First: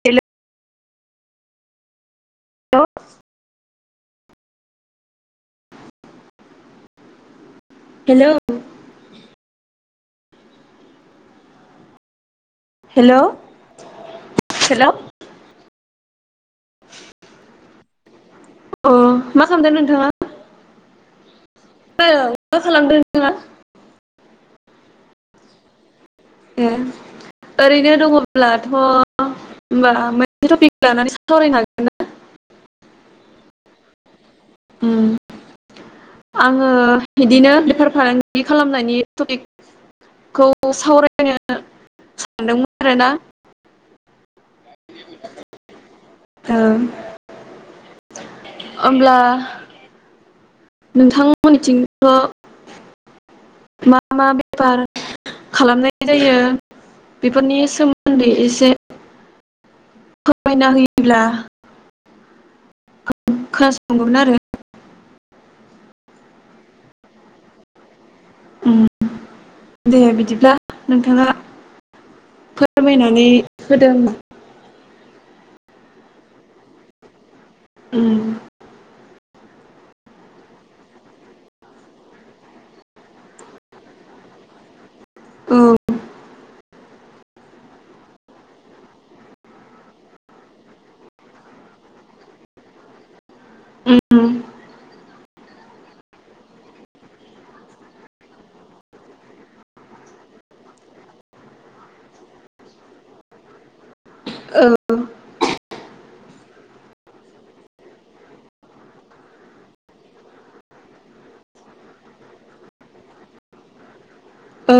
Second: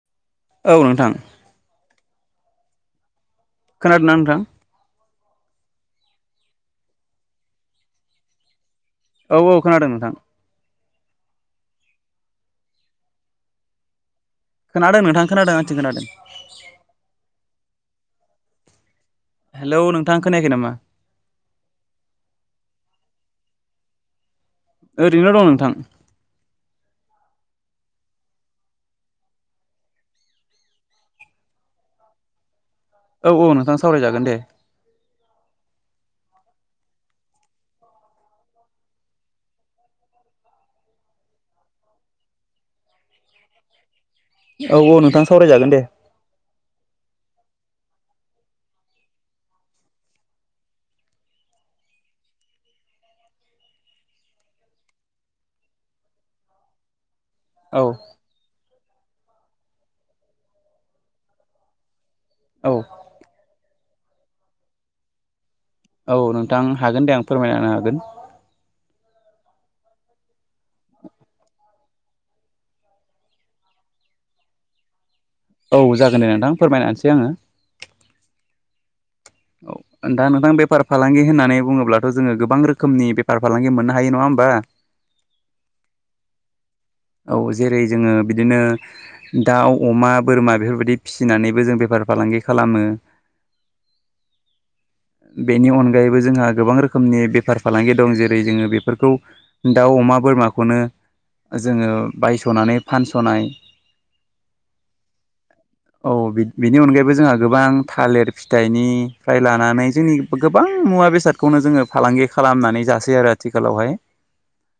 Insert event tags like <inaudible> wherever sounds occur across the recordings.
हेल' औ नोंथां औ' खोनादों ना नोंथां? हेल' औ औ खोनादों नोंथां। हेल' खोनादों नोंथां खोनादों आं खोनादों। <inaudible> अ मा खालामदों हेलौ नोंथाङा? नोंथां खोनायाखै नामा? औ मा खालामदों नोंथाङा ओरैनो दं नोंथां ए ओरैनो दङब्लाथ' होमबा मोनसे टपिक लानानै सावरायनो हागोन ना? औ औ नोंथां सावरायजागोन दे ओम आङो बिदिनो बेफार फालांगि खालामनायनि टपिक खौ सावरायनो सानदोंमोन आरोना औ औ नोंथां सावरायजागोन दे ओ ओमब्ला नोंथांमोननिथिंथ' मा मा बेफार खालामनाय जायो बेफोरनि औ सोमोन्दै एसे फोरमायना होयोब्ला औ क्लास नंगौमोन आरो औ नोंथां हागोन दे आं फोरमायना होनो हागोन। ओम दे बिदिब्ला नोंथाङा फोरमायनानै होदो खोमा। औ जागोन दे नोंथां फोरमायना होनोसै आङो उम <inaudible> औ दा नोंथां बेफार फालांगि होननानै बुङोब्लाथ' जोङो गोबां रोखोमनि बेफार फालांगि मोननो हायो नङा होमबा? औ औ जेरै जोङो बिदिनो दाउ अमा बोरमा बेफोरबायदि फिसिनानैबो जों बेफार फालांगि खालामो ओम बेनि अनगायैबो जोंहा गोबां रोखोमनि बेफार फालांगि दं जेरै जोङो बेफोरखौ दाउ अमा बोरमाखौनो जोङो बायस'नानै फानस'नाय ओ औ बेनि अनगायैबो जोंहा गोबां थालिर फिथाइनि फ्राय लानानै जोंनि गोबां मुवा बेसादखौनो जोङो फालांगि खालामनानै जासै आरो आथिखालावहाय औ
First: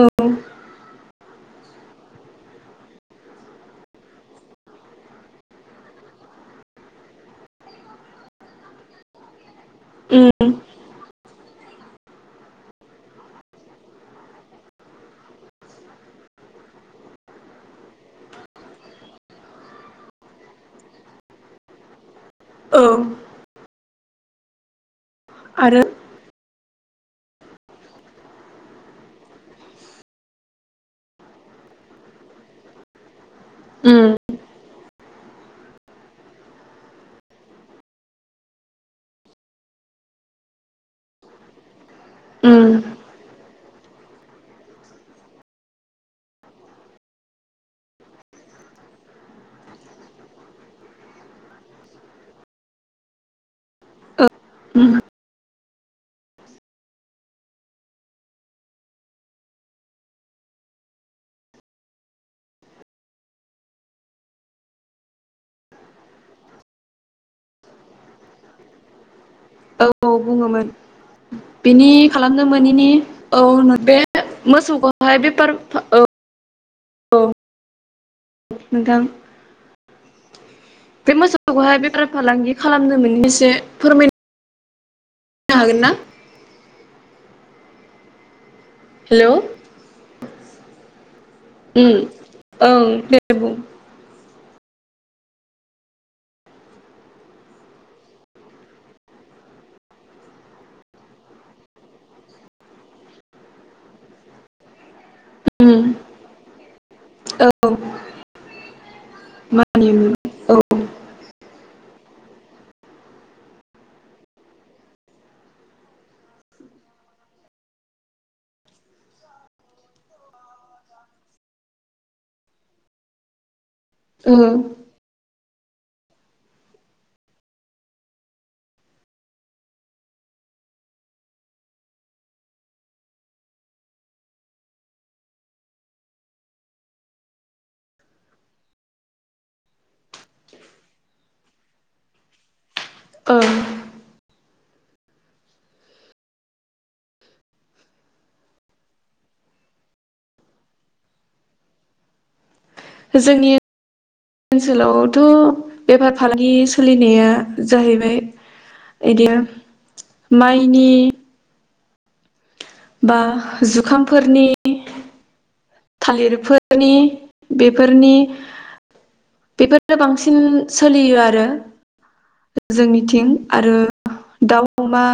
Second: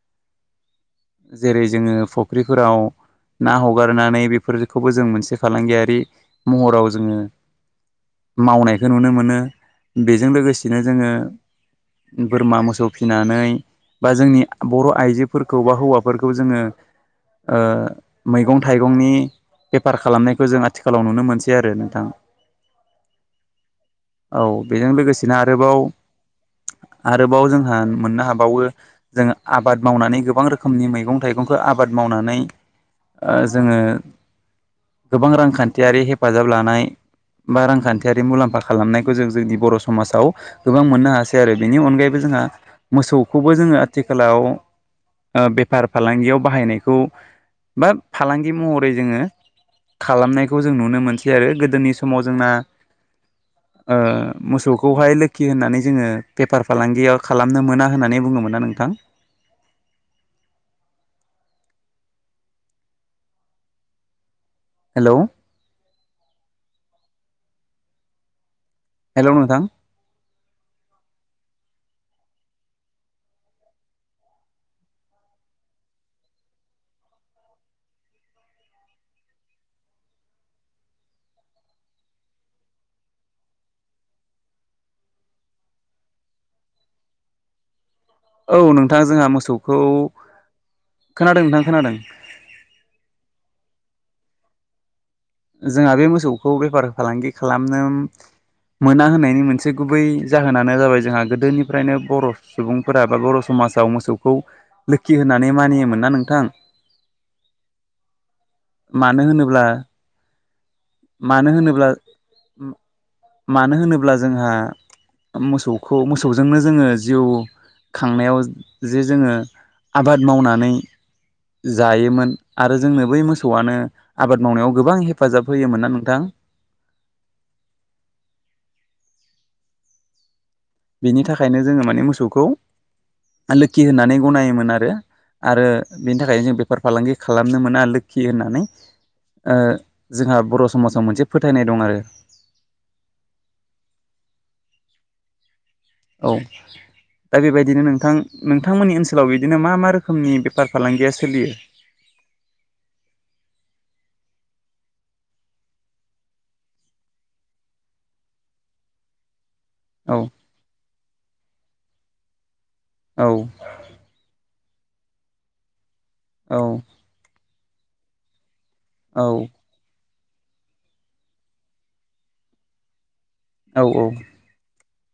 जेरै जोङो फुख्रिफोराव ना हगारनानै बेफोरखौबो जों मोनसे फालांगियारि महराव जोङो मावनायखौ नुनो मोनो बेजों उम लोगोसेनो जोङो बोरमा मोसौ फिनानै बा जोंनि बर' आइजोफोरखौ बा हौवाफोरखौ जोङो ओ मैगं थाइगंनि बेफार खालामनायखौ जों आथिखालाव नुनो मोनसै आरो नोंथां औ औ बेजों लोगोसेनो आरो आरोबाव आरोबाव जोंहा मोननो हाबावो जों आबाद मावनानै गोबां रोखोमनि मैगं थाइगंखौ आबाद मावनानै ओ जोङो उम गोबां रांखान्थियारि हेफाजाब लानाय बा रांखान्थियारि मुलाम्फा खालामनायखौ जों जोंनि बर' समाजाव गोबां मोननो हासै आरो बेनि अनगायैबो जोंहा उम मोसौखौबो जोङो आथिखालाव ओ बेफार फालांगियाव बाहायनायखौ बा फालांगि महरै जोङो खालामनायखौ जों नुनो मोनसै आरो गोदोनि समाव जोंना ओ उम मोसौखौहाय लोखि होननानै जोङो बेफार फालांगियाव खालामनो मोना होननानै बुङोमोन ना नोंथां? हेल'। हेल' नोंथां औ बुङोमोन बेनि खालामनो मोनैनि औ बे मोसौखौहाय बेफार औ औ नोंथां बे मोसौखौहाय बेफार फालांगि खालामनो नों एसे फोरमायनो हागोन ना? औ नोंथां हेल' जोंहा मोसौखौ खोनादों नोंथां खोनादों। ओं दे बुं। जोंहा बे मोसौखौ बेफार फालांगि खालामनो मोना होननायनि मोनसे गुबै जाहोनानो जाबाय जोंहा गोदोनिफ्रायनो बर' सुबुंफोरा बा बर' समाजाव मोसौखौ लोखि होननानै मानियोमोन ना नोंथां औ मानो होनोब्ला मानियोमोन औ। मानो होनोब्ला मानो होनोब्ला जोंहा मोसौखौ मोसौजोंनो जोङो जिउ खांनायाव जे जोङो आबाद मावनानै जायोमोन आरो जोंनो बै मोसौआनो ओ आबाद मावनायाव गोबां हेफाजाब होयोमोन ना नोंथां। बिनि थाखायनो जोङो माने मोसौखौ लोखि होननानै गनायोमोन आरो आरो बेनि थाखायनो जों बेफार फालांगि खालामनो मोना लोखि होननानै ओ जोंहा बर' समाजाव मोनसे फोथायनाय दं आरो। ओं औ दा बेबायदिनो नोंथां नोंथांमोननि ओनसोलाव बिदिनो मा मा रोखोमनि बेफार फालांगिया सोलियो? जोंनि ओनसोलावथ' बेफार फालांगि सोलिनाया जाहैबाय बिदिया औ माइनि बा औ जुखामफोरनि औ थालिरफोरनि बेफोरनि औ बेफोरो बांसिन सोलियो आरो। जोंनिथिं आरो औ दाउ अमा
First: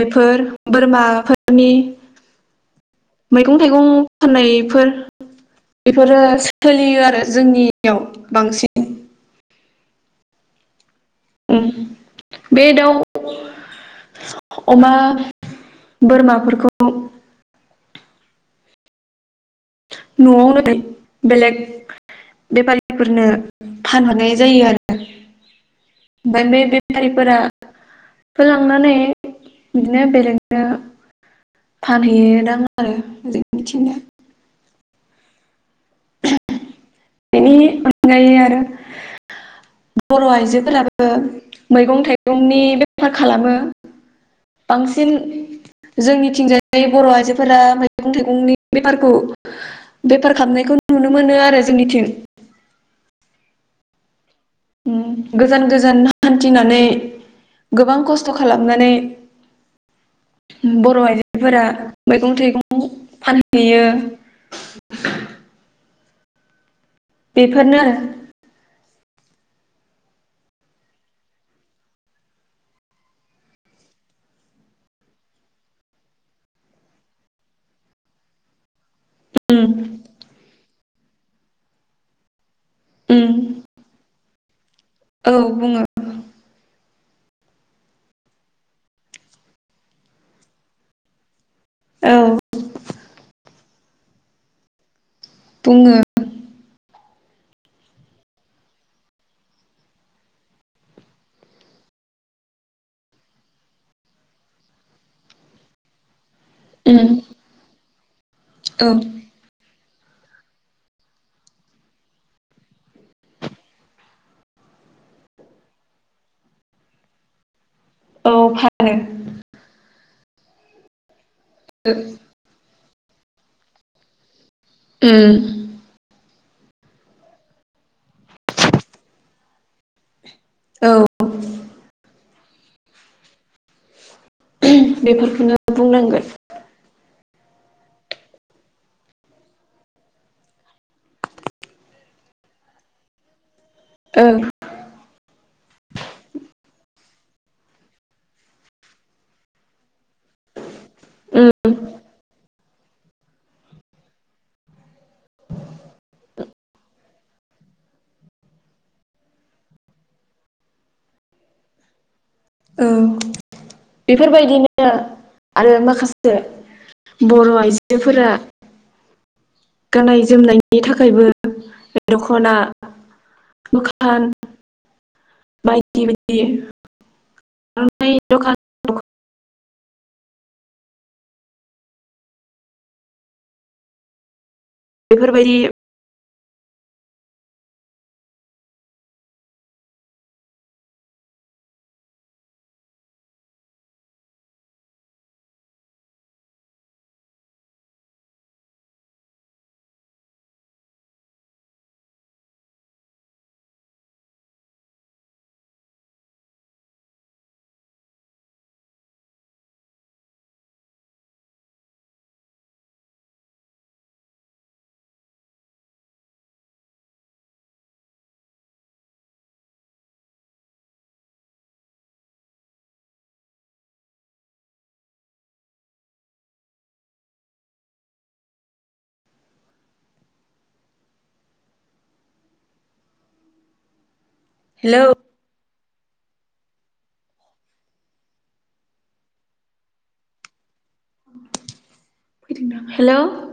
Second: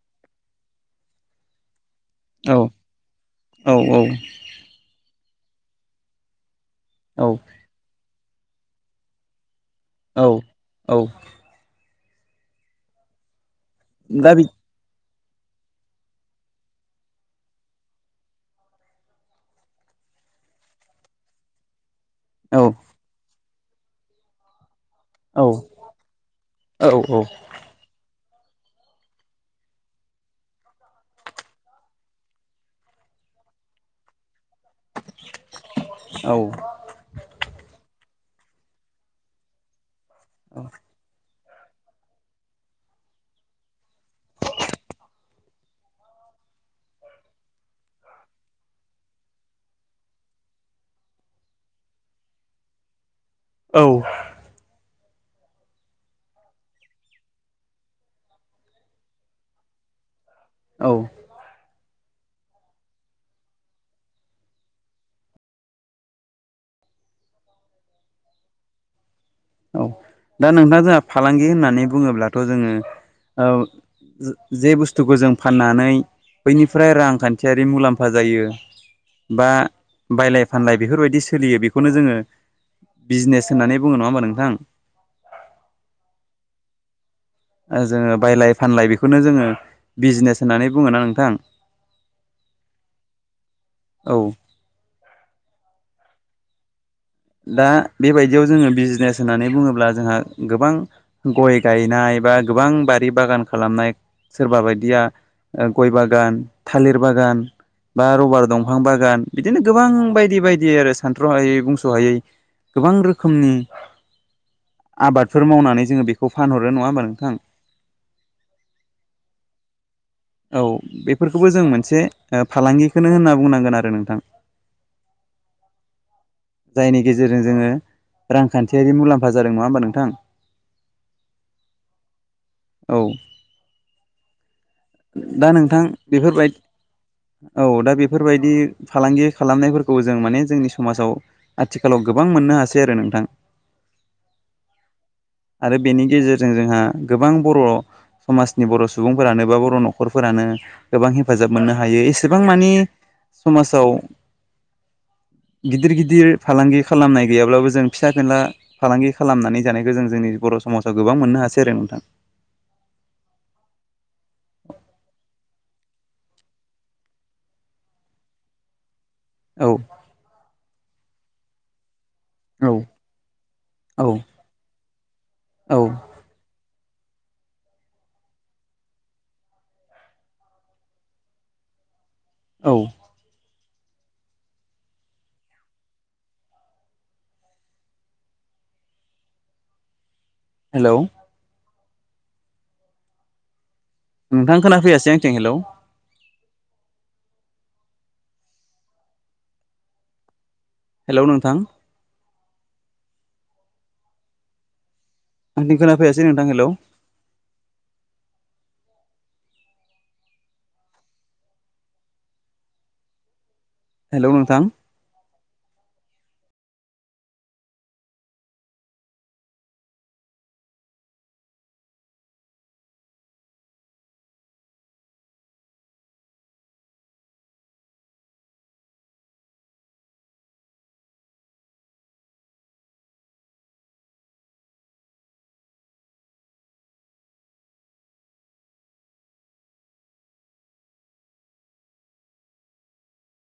बेफोर बोरमाफोरनि औ मैगं औ थाइगं फाननायफोर बेफोरो सोलियो आरो औ जोंनि याव बांसिन औ औ उम बे दाउ दा बि अमा बोरमाफोरखौ न'आवनो बेलेक औ बेफारिफोरनो फानहरनाय जायो आरो औ ओमफ्राय बे औ बेफारिफोरा होलांनानै बिदिनो बेलेगनो फानहैयोदां आरो जोंनिथिंनो। औ बेनि अनगायै आरो बर' आइजोफोराबो मैगं थाइगंनि बेफार खालामो बांसिन जोंनिथििंजाय बर' आइजोफोरा मैगं थाइगंनि बेफारखौ बेफार खालामनायखौ नुनो मोनो आरो जोंनिथिं। औ उम गोजान गोजान हान्थिनानै गोबां खस्थ' खालामनानै औ बर' आइजोफोरा मैगं थाइगं फानहैयो। बेफोरनो औ दा नोंथाङा जोंहा फालांगि होननानै बुङोब्लाथ' जोङो, औ। जे बुस्थुखौ जों फाननानै बैनिफ्राय रांखान्थियारि मुलाम्फा जायो। बा बायलाय फानलाय बेफोरबायदि सोलियो बेखौनो जोङो उम बिजनेस होननानै बुङो नङा होमबा नोंथां? औ बुङो जोङो बायलाय फानलाय बेखौनो जोङो बिजनेस होननानै बुङोना नोंथां। औ। औ। फुङो दा बेबायदियाव जोङो बिजनेस होननानै बुङोब्ला जोंहा गोबां गय गायनाय बा गोबां बारि बागान खालामनाय सोरबा बायदिया गय बागान थालिर उम बागान बा रबार दंफां औ बागान बिदिनो गोबां बायदि बायदि आरो सानथ्र'हायै बुंस'हायै गोबां रोखोमनि आबादफोर मावनानै जोङो बेखौ फानहरो नङा होमबा नोंथां? औ फानो औ बेफोरखौबो जों मोनसे फालांगिखौनो होनना बुंनांगोन आरो नोंथां। उओ जायनि गेजेरजों जोङो रांखान्थियारि मुलाम्फा जादों नङा होमबा नोंथां? औ। औ। दा बेफोरखौनो नोंथां बुंनांगोन बेफोरबायदि औ दा बेफोरबायदि फालांगि खालामनायफोरखौ जों माने जोंनि समाजाव आथिखालाव गोबां मोननो हासै आरो नोंथां। औं। आरो बेनि गेजेरजों जोंहा गोबां बर' समाजनि बर' सुबुंफोरानो बाबो बर' न'खरफोरानो गोबां उम हेफाजाब मोननो हायो एसेबां मानि समाजाव गिदिर गिदिर फालांगि खालामनाय गैयाब्लाबो जों फिसा फेनला फालांगि खालामनानै जानायखौ जों जोंनि बर' समाजाव गोबां मोननो हासै आरो नोंथां। औ बेफोरबायदिनो आरो माखासे बर' आइजोफोरा औ गाननाय जोमनायनि थाखायबो बे दख'ना औ औ मोखान औ बायदि बायदिां दखान औ। बेफोरबायदि हेल'। नोंथां खोना फैयासै आंथिं हेलौ हेलौ नोंथां। आं खोनाैासै नोंथां हेल' हेल' नोंथां। हेल'। <unintelligible> हेल'